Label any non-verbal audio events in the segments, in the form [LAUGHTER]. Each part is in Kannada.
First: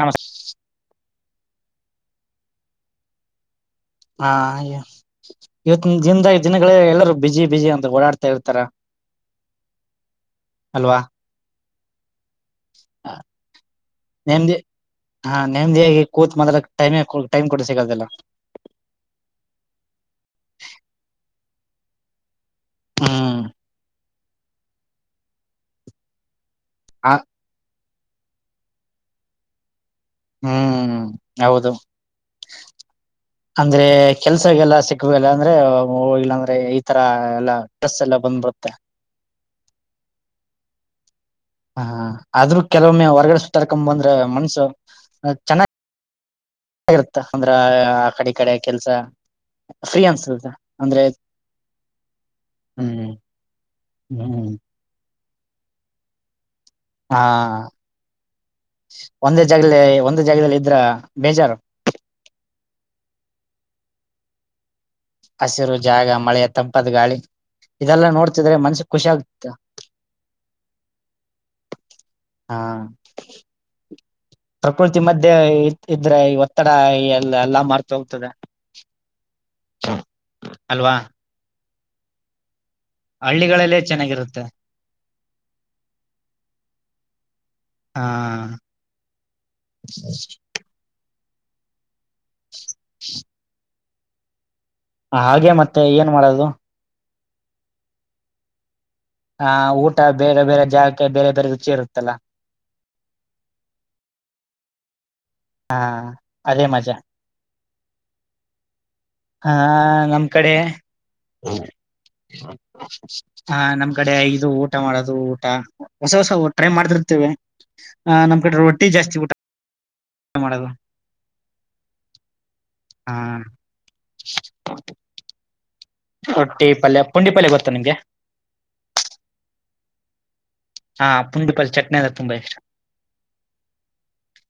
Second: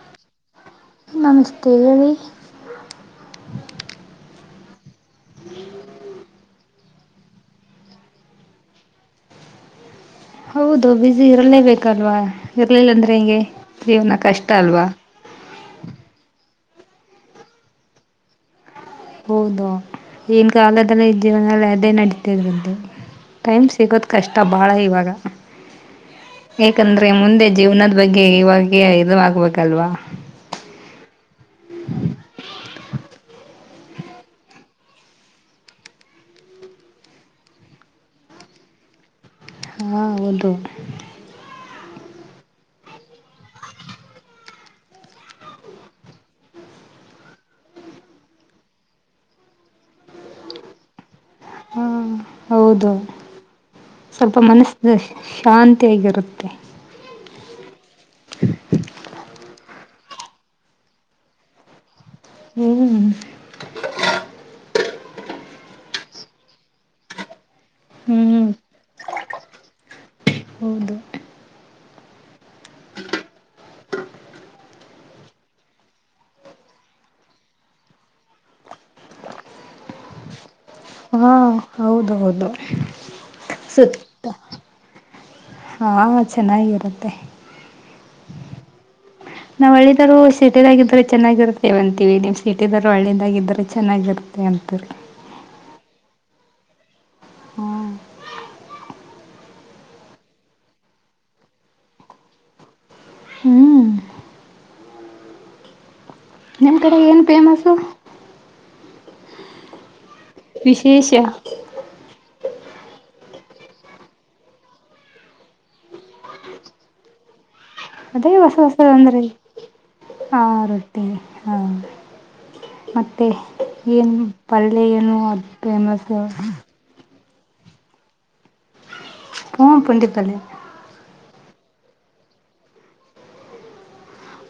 ನಮಸ್ ಕೋಳಿ ಹಾ ಇವತ್ತು ಜಿಂದ ದಿನಗಳೇ ಎಲ್ಲರುೂ ಬಿಿಸಿಿ ಬಿಿಸಿಿ ಅಂತ ಓಡಾಡ್ತಾ ಇರ್ತಾರ ಹೌದು ಅಲ್ವಾ ಬಿಸಿ ಇರಲೇಬೇಕಲ್ವಾ ಇರ್ಲಿಲ್ಲ ಅಂದ್ರೆ ಹೆಿಂಗೆ ಜೀವನ ಕಷ್ಟ ನೆಮ್ಮದಿ ಅಲ್ವಾ ಟೈಮ ಟೈಮ್ ಕೊಡ ಸಿಕ್ಕದಿಲ್ಲ ಹೌದ ಏನ್ ಕಾಲದಲ್ಲ ಈ ಜೀವನಲ್ಲ ಅದೇ ನಡೀತಿದ್ರಿ ದು ಹ್ಮ್ ಟೈಮ್ ಸಿಗೋದು ಕಷ್ಟ ಬಾಳ ಇವಾಗ ಯಾಕಂದ್ರೆ ಆ ಮುಂದೆ ಜೀವನದ ಬಗ್ಗೆ ಇವಾಗ ಇದು ಆಗ್ಬೇಕಲ್ವಾ ಹ್ಮ್ ಹೌದು ಅಂದ್ರೆ ಕೆಲ್ಸಗೆಲ್ಲ ಸಿಕ್ುವಲ್ಲ ಅಂದ್ರೆ ಹೋಗ್ಿಲ್ಲ ಅಂದ್ರೆ ಈತರ ಎಲ್ಲಾ ಡ್ರೆಸ್ ಎಲ್ಲ ಬಂದ ಬತ್ತ ಹಾ ಹೌದು ಹ ಆದ್ರೂ ಕೆಲವೊಮ್ಮೆ ಹೊರಗಡೆ ಸತಾರ್ಕೊ ಬಂದ್ರೆ ಮನ್ಸು ಚೆನ್ನಾಗ ಚೆನ್ನಾಗಿ ರುತ್ತ ಅಂದ್ರ ಆ ಕಡೆ ಕಡೆ ಕೆಲ್ಸ ಫ್ರೀ ಅನ್ಸ ಅಂದ್ರೆ ಹಾ ಹೌದು ಹ್ಮ್ ಸ್ವಲ್ಪ ಹ್ಮ್ ಮನಸ್ದ ಶಾಂತಿಯಾಗಿರುತ್ತೆ ಹಾ ಒಂದೇ ಜಾಗದಲ್ಲಿ ಒಂದೇ ಜಾಗದಲ್ಲಿ ಇದ್ರ ಬೇಜಾರು ಹ್ಮ್ ಹಸಿರು ಜಾಗ ಮಳೆಯ ತಂಪತ್ ಗಾಳಿ ಇದೆಲ್ಲ ಹ್ಮ್ ನೋಡ್ತಿದ್ರೆ ಮನ್ಸ ಖುಷಿ ಆಾಗತ್ತ ಹೌದು ಹಾ ಪ್ರಕೃತಿ ಮಧ್ಯೆ ಇದ್ರೆ ಈ ಒತ್ತಡ ಎಲ್ಲ ಎಲ್ಲಾ ಮಾರ್ತ ಹೋಗ್ತದೆ ಹ ಹಾ ಹೌದ ಹೌದು ಹಳ್ಳಿಗಳಲ್ಲೇ ಸುತ್ತ ಚೆನ್ನಾಗಿರುತ್ತೆ ಹಾ ಚೆನ್ನಾಗಿರುತ್ತೆ ಹ ನಾವ್ ಹಳ್ಳಿದರು ಸಿಟಿದಾಗಿದರೆ ಚೆನ್ನಾಗಿರುತ್ತೇ ಅಂತೀವಿ ನೀಮ್ ಸಿಟಿದರು ಹಳ್ಳದಾಗಿದ್ರೆ ಚೆನ್ನಾಗಿರುತ್ತೆ ಅಂತ ಹಾಗೆ ಮತ್ತೆ ಏನ್ ಮಾಡೋದು ಹ್ಮ್ ಹ ಊಟ ಬೇರೆ ಬೇರೆ ಜಾಗಕ್ಕೆ ಬೇರೆ ಬೇರೆ ರುಚಿ ಇರುತ್ತಲ್ಲ ಹ್ಮ್ ಹಾ ನಮ್ಮ್ ಕಡೆ ಏನ್ ಫೇಮಸು ಹಾ ನಮ್ಮ್ ಕಡೆ ವಿಶೇಷ ಹ ನಮ್ ಕಡೆ ಇದು ಊಟ ಮಾಡೋದು ಊಟ ಹೊಸ ಹೊಸ ಟ್ರೈ ಮಾಡ್ತಿಿರ್ತೇವೆ ಅದೇ ಹೊಸ ಹೊಸದ ಅಂದ್ರೆ ಆ ಮಾಡೋದು ರೊಟ್ಟಿ ಹಾ ಹಾ ಮತ್ತುೆ ಏನು ಪಲ್ಲೆ ಏನು ಅದು ಫೇಮಸ್ ಪಂಡಿಪಲ್ಲಿ ಗೊತ್ತಾ ನಿಮಗೆ ಪ ಪುಂಢಿಪಲ್ಲೆ ಹಾ ಪುಂಡಿಪಲ್ ಚಟ್ನಿ ಅಂದ್ರ ತುಂಬಾ ಇಷ್ಟ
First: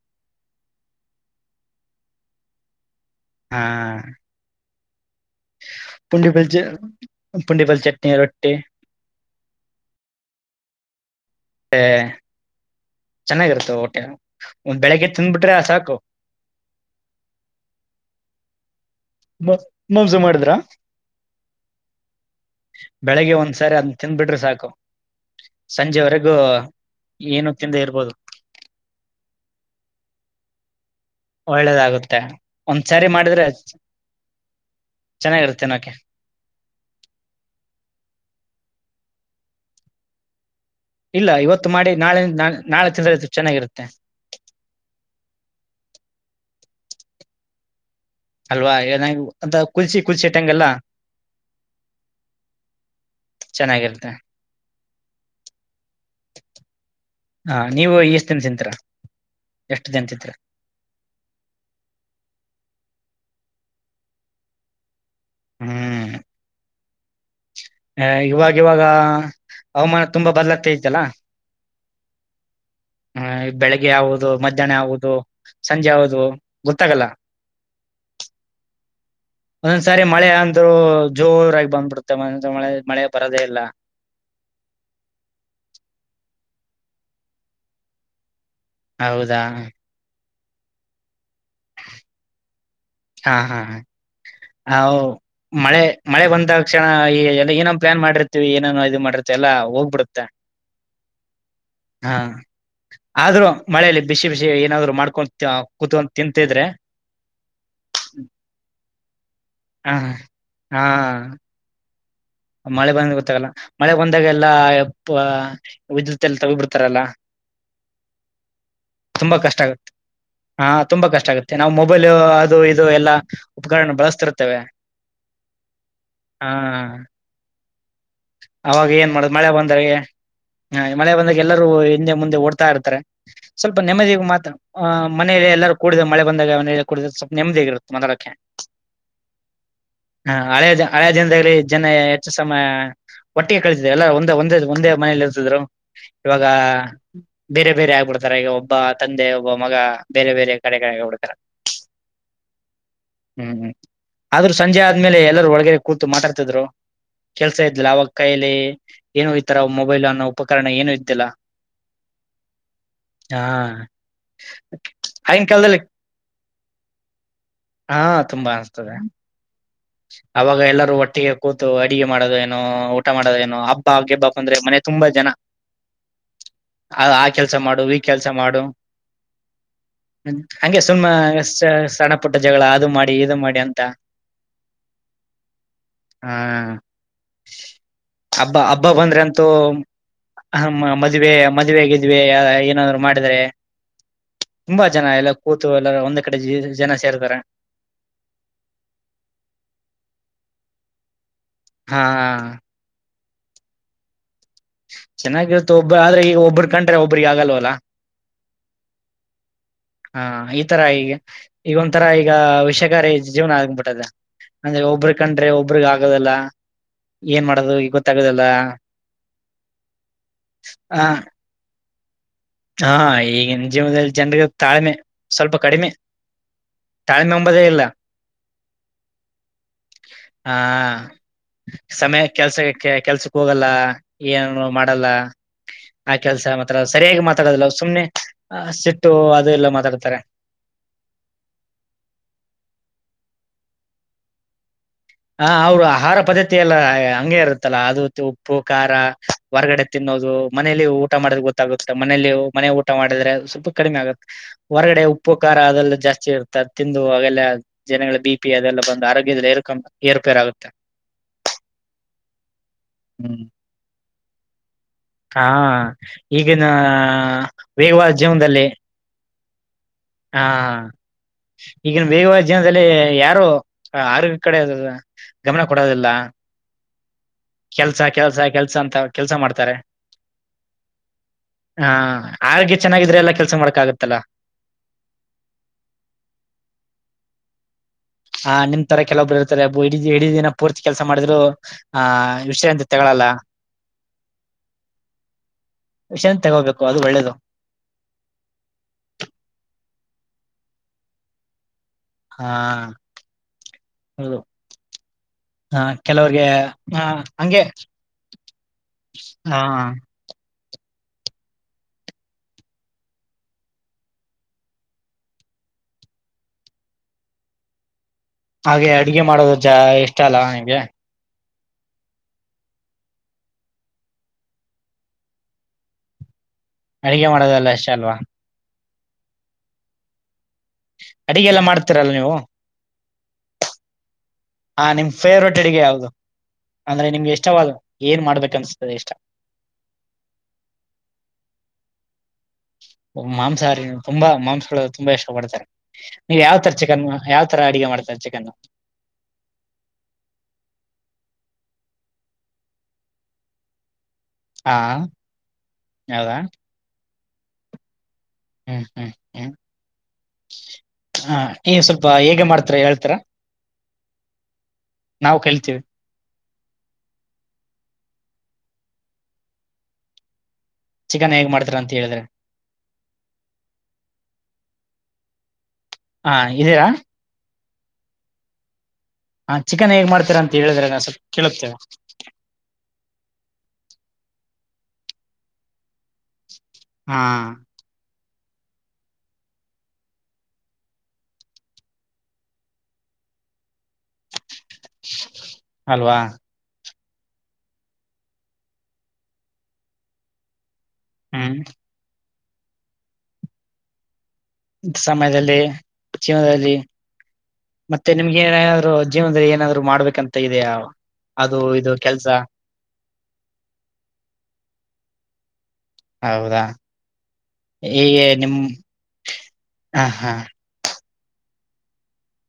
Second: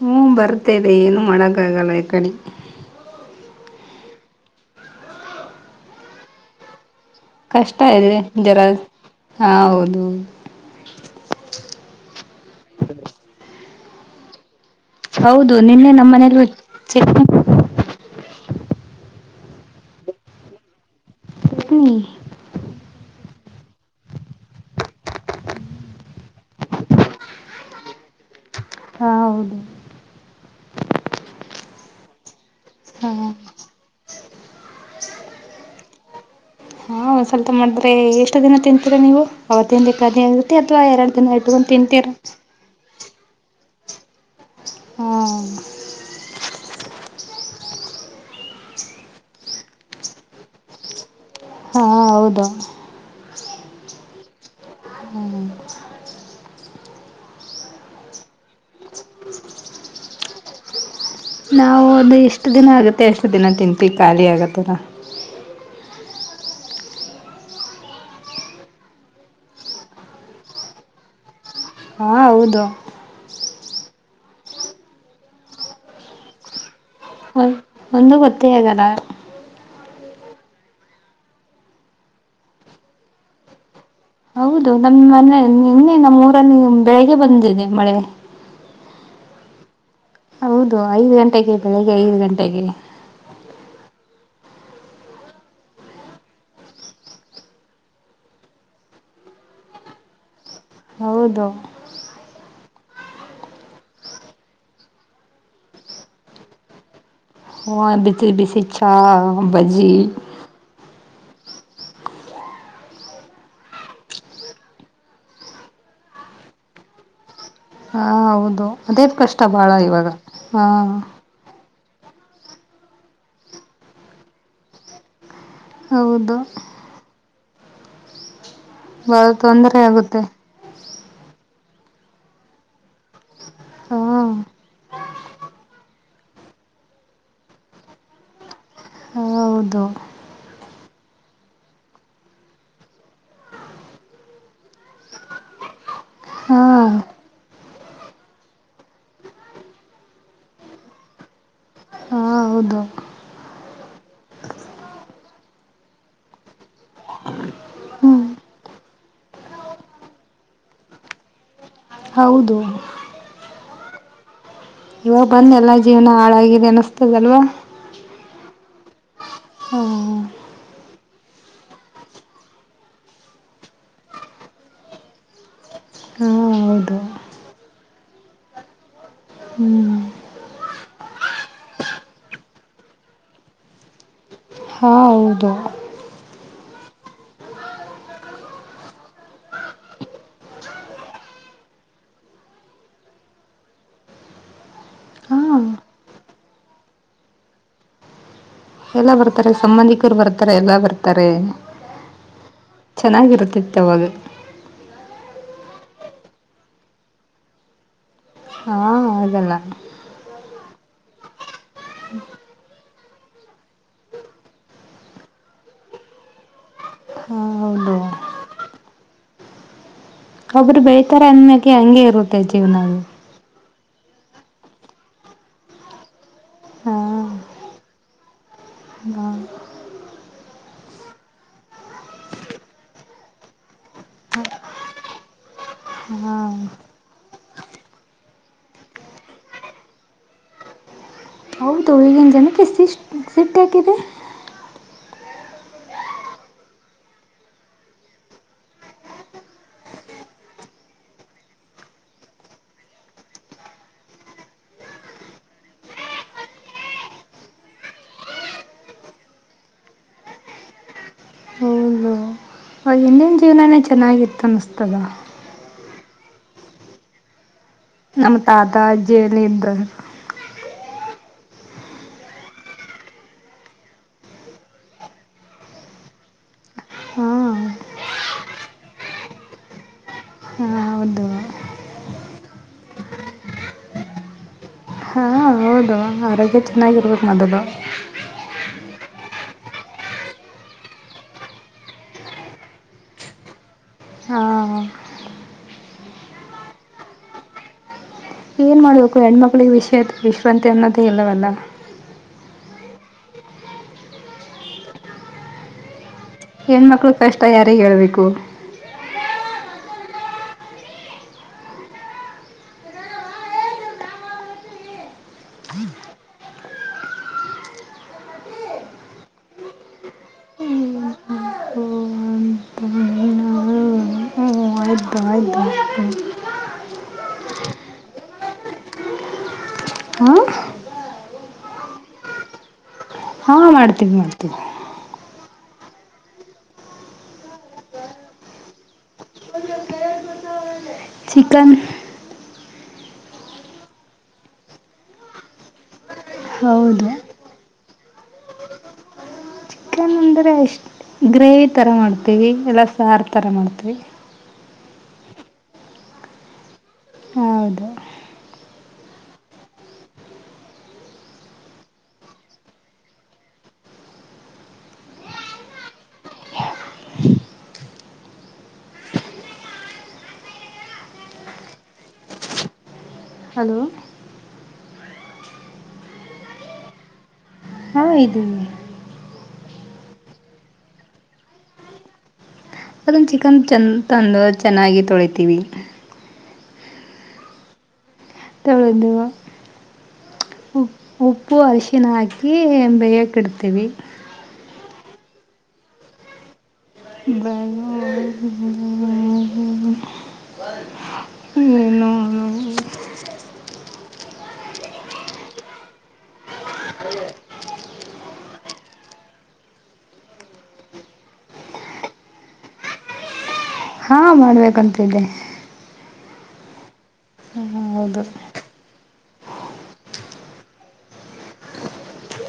ಹ್ಞ ಬರ್ತೇದೆ ಏನು ಮಾಡಕ್ಕ ಆಗಲ್ಲ ಕಡೆ ಹಾ ಪುಜೆ ಬೆಲ್ಜಿಯಂ ಕಷ್ಟ ಇದೆ ಜರ ಹಾ ಹೌದುೌದು ಹ ಚೆನ್ನಾಗಿರುತ್ತೆ ಊಟ ಹ ಬೆೇಳಳಗೆ ತಿನ್ನಿಬಿಟ್ ರ ಹೌದು ಸಕ ನಿನ್ನೆ ನಮ್ಮ ಮನೇಲಿ ಚಟ್ನಿ ಮ ಮಾಂಸ ಜುಮಾಡಿದ್ರ [UNINTELLIGIBLE] ಬೆಳಿಗ್ಗೆ ಒಂದ್ಸಾರಿ ಅಂತ ತಿಿಂದ ಬಿಿಡ್ರಿ ಸಾಕು ಸಂಜೆವರೆಗೂ ಏನು ತಿಂದ ಇರ್ಬೋದು [INAUDIBLE] ಹಾ ಹೌದು ಒಳ್ಳೆದಾಗುತ್ತೆ ಒಂದ್ಸಾರಿ ಹಾ ಮಾಡಿದ್ರೆ ಚೆನ್ನಾಗಿರುತ್ತೆ ನೋಕೆ ಹ ಒಂದ ಸ್ವಲ್ಪ ಮಾಡಿದ್ರೆ ಎಷ್ಟು ದಿನ ತಿಂತೀರ ನೀವು ಅವ ದಿನ ಅಥವಾ ಎರಡು ಇಲ್ಲ ದಿನ ಇವತ್ತು ಇಟ್ಕೊಂಡು ಮಾಡಿ ತಿಂತೀರ ನಾಳೆ ನಾಳೆ ಚೆನ್ನಾಗಿರುತ್ತೆ ಹಾ ಅಲ್ವಾ ಅಂತ ಕುಲ್ಚಿ ಕುಲ್ಚಿಟ್ಟಂಗಗೆಲ್ಲ ಹಾ ಹೌದು ಹ್ಮ [UNINTELLIGIBLE] ಹಾ ನೀವು ಎಷ್ಟ ದನ್ ತಿಂತರ ಎಷ್ಟ ದಿನ ತತ್ರ ಹ ಅದು ಎಷ್ಟು ದಿನ ಆಗುತ್ತೆ ಅಷ್ಟು ದಿನ ತಿಂತುವಿ ಖಾಲಿ ಆಗುತ್ತೆದ ಹ್ಮ್ ಹ ಇವಾಗವಾಗ ಹವಾಮಾನ ತುಂಬಾ ಬದ್ಲತ್ತೆ ತಲ್ಲ ಹಾ ಹೌದು ಬೆಳಿಗ್ಗೆ ಆವದು ಮಧ್ಯಾಹ್ನ ಆಗದು ಸಂಜೆ ಹೌದು ಒ ಒಂದು ಗೊತ್ತೇ ಆಗಾರ ಸರಿ ಮಳೆ ಅಂದ್ರರು ಜೋರಾಗಿ ಬಂದ್ಬಿಡುತ್ತೆ ಮ ಮಳೆ ಮಳೆ ಬರದೇ ಇಲ್ಲ ಹೌದು ನಮ್ಮ ಮನೆ ಇನ್ನೆ ನಮ್ಮೂರಲ್ಲಿ ಬೆಳಿಗ್ಗೆ ಬಂದಿದೆ ಮಳೆ ಹೌದಾ ಹೌದು ಐದ್ ಗಂಟೆಗೆ ಬೆಳಿಗ್ಗೆ ಐದು ಗಂಟೆಗೆ ಹಾ ಹಾ ಹೌ ಮಳೆ ಮಳೆ ಬಂದಕ್ಷಣ ಈ ಎಲ್ಲ ಏನೋ ಪ್ಲಾನ್ ಮಾಡಿರ್ತಿವಿ ಏನನೋ ಇದು ಮಾಡಿರ್ತಿವಿ ಎಲ್ಲಾ ಹೋಗ್ಬಿಡುತ್ತ ಹೌದು ಆದ್ರೂ ಮಳೇಲಿ ಬಿಸಿ ಬಿಸಿ ಏನಾದ್ರು ಮಾಡ್ಕೊ ಕೂತ್ಕೊಂಡ ತಿಂತಿದ್ರೆ ಹ ಬಿಸಿ ಬಿಸಿ ಛಾ ಹ ಹಾ ಮಳೆ ಬಂದ ಗೊತ್ತಾಗಲ್ಲ ಮಳೆ ಬಂದಾಗ ಎಲ್ಲಾ ವಿದ್ಯುತ್ ಎಲ್ಲ ತಗಿ ಬಿಡ್ತಾರಲ್ಲ ಹಾ ಹೌದು ಅದೇ ಕಷ್ಟ ಬಾಳ ಇವಾಗ ಹಾ ತುಂಬಾ ಕಷ್ಟ ಆಗುತ್ತೆ ನಾವು ಮೊಬೈಲ್ ಅದು ಇದು ಎಲ್ಲಾ ಉಪಕರಣನ ಬಳಸ್ತಿರ್ತೇವೆ ಹೌದು ಹಾ ಅವಾಗ ಏನ್ ಬಹಳ ಮಾಡುದು ಮಳೆ ತೊಂದರೆ ಬಂದರೆ ಆಗುತ್ತೆ ಮಳೆ ಬಂದ ಎಲ್ಲರೂ ಹಿಂದೆ ಮುಂದೆ ಓಡ್ತಾ ಇರ್ತಾರೆ ಸ್ವಲ್ಪ ನೆದಿ ಹಾಂ ಮಾತ್ರ ಮನೆಯಲ್ಲಿ ಎಲ್ಲಾರೂ ಕಡಿದ ಮಳೆ ಬಂದಾಗ ಮನೆಯಲ್ಲಿ ಕೂಡಿದ್ರ ಸ್ವಲ್ಪ ನೆಮ್ಮದಿಯಾಗಿಿರುತ್ತೆ ಮೊಲಕ್ಕೆ ಹೌದು ಹಾ ಹಳೆ ಹಳೆ ದಿನದಲ್ಲಿ ಜನ ಹೆಚ್ಚು ಸಮಯ ಒಟ್ಟಿಗೆ ಕಳಿತರು ಎಲ್ಲ ಒಂದೇ ಒಂದೇ ಒಂದೇ ಮನಲಿ ಇರ್ತಿದ್ರು ಇವಾಗ ಹಾಂ ಬೇರೆ ಬೇರೆ ಆಗ್ಬಿಡ್ತಾರ ಈಗ ಒಬ್ಬ ತಂದೆ ಒಬ್ಬ ಮಗ ಬೇರೆ ಬೇರೆ ಕಡೆ ಕಡೆ ಆಗ್ಬಿಡ್ತಾರ [INAUDIBLE] ಹಾಂ ಹೌದು ಹ್ಮ್ ಆದ್ರೂ ಸಂಜೆ ಆದ್ಮೇಲೆ ಎಲ್ಲರೂ ಒಳಗಡೆ ಕೂತು ಮಾತಾಡ್ತಿದ್ರು ಕೆಲ್ಸ ಇದ್ದಿಲ್ಲ ಅವಾಗ ಹ್ಞೂ ಕೈಲಿ ಏನು ಈ ತರ ಮೊಬೈಲ್ ಅನ್ನೋ ಉಪಕರಣ ಏನು ಇದ್ದಿಲ್ಲ ಹೌದು ಹಾ ಇವಾಗ ಆಗಿನ ಬಂದ ಎಲ್ಲಾ ಕಾಲದಲ್ಲಿ ಜೀವನ ಹಾಳಾಗಿದೆ ಅನಿಸತದಲ್ವಾ ಹಾ ತುಂಬಾ ಅನ್ಸತದೆ ಅವಾಗ ಎಲ್ಲರೂ ಒಟ್ಟಿಗೆ ಕೂತು ಅಡಿಗೆ ಮಾಡೋದು ಏನೋ ಊಟ ಮಾಡೋದೇಏನೋ ಹಬ್ಬ ಗೆಬ್ಬಾ ಅಂದ್ರೆ ಮನೆ ತುಂಬಾ ಜನ ಹಾಂ ಹೌದು ಆ ಆ ಕೆಲ್ಸ ಮಾಡು ಈ ಕೆಲ್ಸ ಮಾಡು ಹ್ಞೂ ಹಗೆ ಸುಮ್ಮ್ ಎಷ್ಟ ಸಣ್ಣ ಪುಟ್ಟ ಜಗಳ ಅದು ಮಾಡಿ ಇದು ಮಾಡಿ ಅಂತ ಹೌದ ಹಾ ಹಬ್ಬಾ ಹಬ್ಬ ಬಂದ್ರೆ ಅಂತೂ ಹ ಮದ್ವೆ ಮದ್ವೆ ಗಿದ್ವಿ ಏನಾದ್ರು ಮಾಡಿದ್ರ ತುಂಬಾ ಜನ ಎಲ್ಲ ಹಾಂ ಕೂತು ಎಲ್ಲಾರ ಒಂದ್ ಕಡೆ ಜನ ಸೇರ್ತಾರೆ ಎಲ್ಲಾ ಬರ್ತಾರೆ ಸಂಬಂಧಿಕರು ಬರ್ತಾರೆ ಎಲ್ಲಾ ಬರ್ತಾರೆ ಹಾ ಚೆನ್ನಾಗಿರುತ್ತತ್ತುವಾಗ ಚೆನ್ನಾಗಿರುತ್ತೆ ಒಬ್ಬ ಆದ್ರೆ ಈಗ ಒಬ್ಬ್ರ ಕಂಡ್ರೆ ಒಬ್ಬ್ರಗ ಆಗಲ್ವಲ್ಲ ಹ ಅದೆಲ್ಲ ಹಾ ಈ ತರ ಈಗ ಈಗ ಒಂಥರ ಈಗ ವಿಷಕಾರಿ ಜೀವನ ಆಗ್ಬಿಟ್ಟದೆ ಅಂದೆ ಒಬ್ರ ಕಂಡ್ರೆ ಒಬ್ರಗ್ ಆಗದಲ್ಲ ಹಾಂ ಏನ್ ಮಾಡದು ಈ ಹೌದು ಗೊತ್ತಾಗುದಲ್ಲ ಒಬ್ಬರು ಬೆಳಳ್ತಾರ ಅನ್ಕ ಹಂಗೆ ಇರುತ್ತೆ ಜೀವನ ಹಾ ಅದು ಈಗಿನ ಜೀವನದಲ್ಲಿ ಜನರಿಗೆ ತಾಳ್ಮೆ ಸ್ವಲ್ಪ ಕಡಿಮೆ ಹಾಂ ತಾಳ್ಮೆಂಬದೇ ಇಲ್ಲ ಹಾಂ ಹ ಸಮಯ ಕೆಲ್ಸಕ್ಕೆ ಕೆಲ್ಸಕ್ ಹೋಗಲ್ಲ ಏನುನು ಮಾಡಲ್ಲ ಆ ಕೆಲ್ಸ ಹಾಂ ಮತ್ರ ಸರಿಯಾಗಿ ಮಾತಾಡದಿಲ್ಲ ಸುಮ್ನೆ ಸಿಟ್ಟು ಅದು ಎಲ್ಲ ಮಾತಾಡ್ತಾರೆ ಅವು ದೂಳಗೆಜನ ಕಸಿ ಸಿೀಟೆಕ್ಕೆತೆ ಹ ಅವರು ಆಹಾರ ಪದ್ಧತಿಿಯ ಎಲ್ಲ ಹಂಗಗೆ ಇರುತ್ತಲ್ಲಾ ಅದು ಉಪ್ಪು ಖಾರ ಹೊರಗಡೆ ತಿನ್ನು ಮನೇಲಿ ಊಟ ಮಾಡೆ ಗೊತ್ತಾಗೆ ಮನೆಯಲ್ಲಿ ಮನೆ ಊಟ ಮಾಡಿದ್ರೆ ಸ್ವಲ್ಪ ಕಡಿಮೆ ಆಗುತ್ತೆ ಹೊರಗಡೆ ಉಪ್ಪು ಖಾರ ಅದೆಲ್ಲ ಜಾಸ್ತಿ ಇರ್ತದೆ ತಿಂದು ಅವೆಲ್ಲ ಜನಗಳ ಬಿ ಪಿ ಅದೆಲ್ಲ ಬಂದು ಆರೋಗ್ಯದಲ್ಲಿ ಇರ್ಕ ಏರ್ಪೇರಾಗುತ್ತೆ ಅವ ಇಿಂದಿನ ಜೀವನೇ ಚೆನ್ನಾಗಿತ್ತ ಅನ್ನಿಸ್ತು ಹಾ ಈಗಿನ ವೇಗವಾದ ನಮ್ಮ ಜೀವನದಲ್ಲಿ ತಾತ ಅಜ್ಜಿ ಎಲ್ಲ ಇದ್ದರು ಹಾ ಹಾ ಈಗಿನ ಬೇಗವ ಜೀನದಲ್ಲಿ ಯಾರು ಆರೋಗ್ಯ ಕಡೆ ಅದ ಗಮನ ಕೊಡೋದಿಲ್ಲ ಹಾಂ ಕೆಲ್ಸ ಕೆಲ್ಸ ಕೆಲ್ಸ ಅಂತ ಕೆಲ್ಸ ಮಾಡ್ತಾರೆ ಹೌದು ಹಾ ಆರೋಗ್ಯ ಚೆನ್ನಾಗಿದ್ರೆ ಎಲ್ಲ ಕೆಲ್ಸ ಮಾಡ್ಕ ಆಾಗತ್ತಲ್ಲ ಹಾಂ ಹೌದು ಆರೋಗ್ಯ ಚೆನ್ನಾಗಿರ್ಬೇಕೋದು ಮೊದಲು ಹ ನಿಮ್ ತರ ಕೆಲೊಬ್ರು ಇರ್ತಾರೆ ಇಡ ಇಡೀ ದಿನ ಪೂರ್ತಿ ಕೆಲಸ ಮಾಡಿದ್ರು ಆ ವಿಷಯ ಅಂತ ತಗ ಲ್ಲಾ ಹಾಂ ವಿಷನ್ ತಗೋಬೇಕು ಅದು ಒಳ್ಳೇದು ಮಾಡ್ಬೇಕು ಹೆಣ್ಮಕ್ಳಿಗೆ ವಿಷಯ ವಿಶ್ರಾಂತಿ ಅನ್ನೋದೇ ಇಲ್ಲವಲ್ಲ ಹಾ ಹೌದು ಹಾ ಕೆಲವ್ರಿಗೆ ಹ ಹೆಣ್ಮಕ್ಳ ಕಷ್ಟ ಹಗೆ ಯಾರಿಗೆ ಹೇಳಬೇಕು ಹಾ ಹಾಗೆ ಅಡ್ಗೆ ಮಾಡೋದು ಜ ಇಷ್ಟ ಅಲ್ಲ ನಿಂಗೆ ಹ್ಞೂ, ಆಯಿತು ಆಯಿತು ಅಡಗೆ ಮಾಡೋದಲ್ಲ ಅಷ್ಟೇ ಅಲ್ವಾ ಹಾಂ ಅಡಿಗೆ ಎಲ್ಲ ಮಾಡ್ತೀರಲ್ಲ ನೀವು ಹಾ ಮಾಡ್ತೀವಿ ಮಾಡ್ತೀವಿ ಗೆ ಯಾದು ಅಂದ್ರೆ ನಿಮ್ಗೆ ಇಷ್ಟವಾದ ಏನ್ ಮಾಡ್ಬೇಕ ಅನ್ಸತದೆ ಇಷ್ಟ ಚಿಕನ್ ಮಾಂಸಾಹಾರಿ ತುಂಬಾ ಮಾಂಸಗಳು ತುಂಬಾ ಇಷ್ಟ ಪಡ್ತಾರೆ ನೀವ ಯಾವ್ ತರ ಚಿಕನ್ ಹೌದು ಯಾವ್ ತರ ಅಡಗೆ ಮಾಡ್ತಾರೆ ಚಿಕನ್ ಂದ್ರರೆ ಎಷ್ಟು ಗ್ರೇವಿ ಥರ ಮಾಡ್ತೀವಿ ಎಲ್ಲ ಸಾರು ಥರ ಮಾಡ್ತೀವಿ ಹಾ ಯಾವದಾ ಹೌದು ಹ್ಮ್ ಹ್ಮ್ ಹ್ಮ್ ಹ ನೀ ಸ್ವಲ್ಪ ಹೇಗೆ ಮಾಡ್ತಾರ ಹೇಳ್ತಾರ ನಾವು ಕೇಳ್ತೀವಿ ಚಿಕನ್ ಹೇಗ್ ಮಾಡ್ತಾರ ಅಂತ ಹೇಳಿದ್ರೆ ಹಲೋ ಹಾ ಇದೀರಾ ಹಾ ಇದುೀ ಹಾ ಚಿಕನ್ ಹೇಗ್ ಮಾಡ್ತಾರ ಅಂತ ಹೇಳಿದ್ರೆ ನಾ ಸ್ವಲ್ಪ ಕೇಳಕ್ತೇವೆ ಅದೊನ್ನ ಚಿಕನ್ ಚೆಂದ ತಂದು ಚೆನ್ನಾಗಿ ತೊಳಿತೀವಿ ಹಾ [UNINTELLIGIBLE] ತಳದುುವ ಉಪ್ಪು ಅರಿಶಿನ ಹಾಕಿ ಬೇಯ್ಯಕ್ಕಿಡ್ತೀವಿ. ಅಲ್ವಾ. ಹ್ಮ್ ಏನು ಸಮಯದಲ್ಲಿ ಜೀವನ್ದಲ್ಲಿ. ಮತ್ತೆ ನಿಮ್ಗೆ ಏನನಾದ್ರು ಜೀವನದಲ್ಲಿ ಏನಾದ್ರು ಮಾಡ್ಬೇಕಂತ ಇದೆಯ. ಅದು ಇದು ಕೆಲ್ಸ. ಹಾ ಮಾಡ್ಬೇಕೂ ಅಂತ ಇದೆ. ಹೌದಾ? ಹೌದು ಹೀಗೆ ನಿಮ್ ಹ ಹಾ.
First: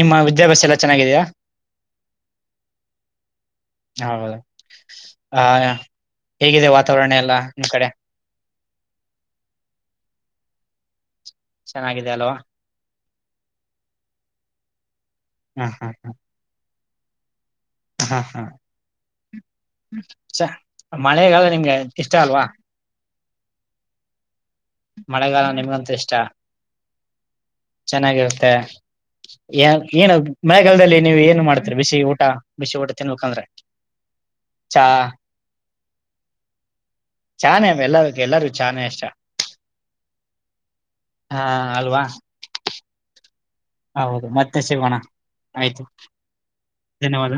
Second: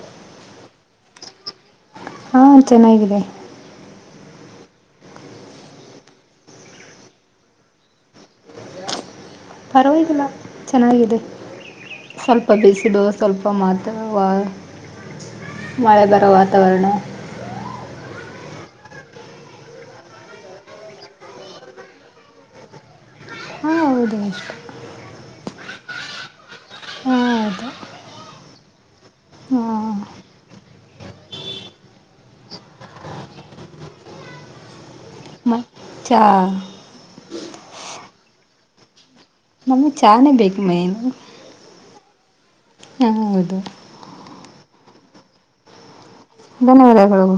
ನಿಮ್ಮ ವಿದ್ಯಾಭ್ಯಾಸ ಎಲ್ಲ ಚೆನ್ನಾಗಿದೆಯಾ? ಹಾ ಚೆನ್ನಾಗಿದೆ. ಹೌದು ಆ ಹೇಗಿದೆ ವಾತಾವರಣ ಎಲ್ಲ ನಿಮ್ಮ್ ಕಡೆ? ಪರವಾಗಿಲ್ಲ ಚೆನ್ನಾಗಿದೆ ಚೆನ್ನಾಗಿದೆ ಅಲ್ವಾ ಸ್ವಲ್ಪ ಬಿಸಿಲು. ಸ್ವಲ್ಪ ಮಾತ್ರ ವ ಹ ಮಳೆ ಬರೋ ವಾತಾವರಣ. ಹಾ ಹಾ ಮಳೆಗಾಲ ನಿಮ್ಗೆ ಇಷ್ಟ ಅಲ್ವಾ. ಹಾಂ ಹೌದು ಅಷ್ಟು. ಮಳೆಗಾಲ ನಿಮ್ಗಂತೂ ಇಷ್ಟ ಹಾಂ ಹೌದು ಚೆನ್ನಾಗಿರುತ್ತೆ. ಹಾಂ ಏನು ಮಳಗಾಲದಲ್ಲಿ ನೀವು ಏನ್ ಮಾಡ್ತರಿ ಬಿಸಿ ಊಟ ಬಿಸಿ ಊಟ ತಿನ್ಬೇಕಂದ್ರೆ. ಚಾ ಚಾ ಚಾನೇ ಅ ಎಲ್ಲ ಎಲ್ಲಾರಗೂ ಚಾನೆ ಇಷ್ಟ. ನಮ್ಗೆ ಚಾನೇ ಬೇಕು ಮೖನ್. ಹಾ ಅಲ್ವಾ ಹೂಂ ಹೌದು. ತ್ತೆ ಸಿಗೋಣ ಆಯ್ತು. ಧನ್ಯವಾದ ಧನ್ಯವಾದಗಳು.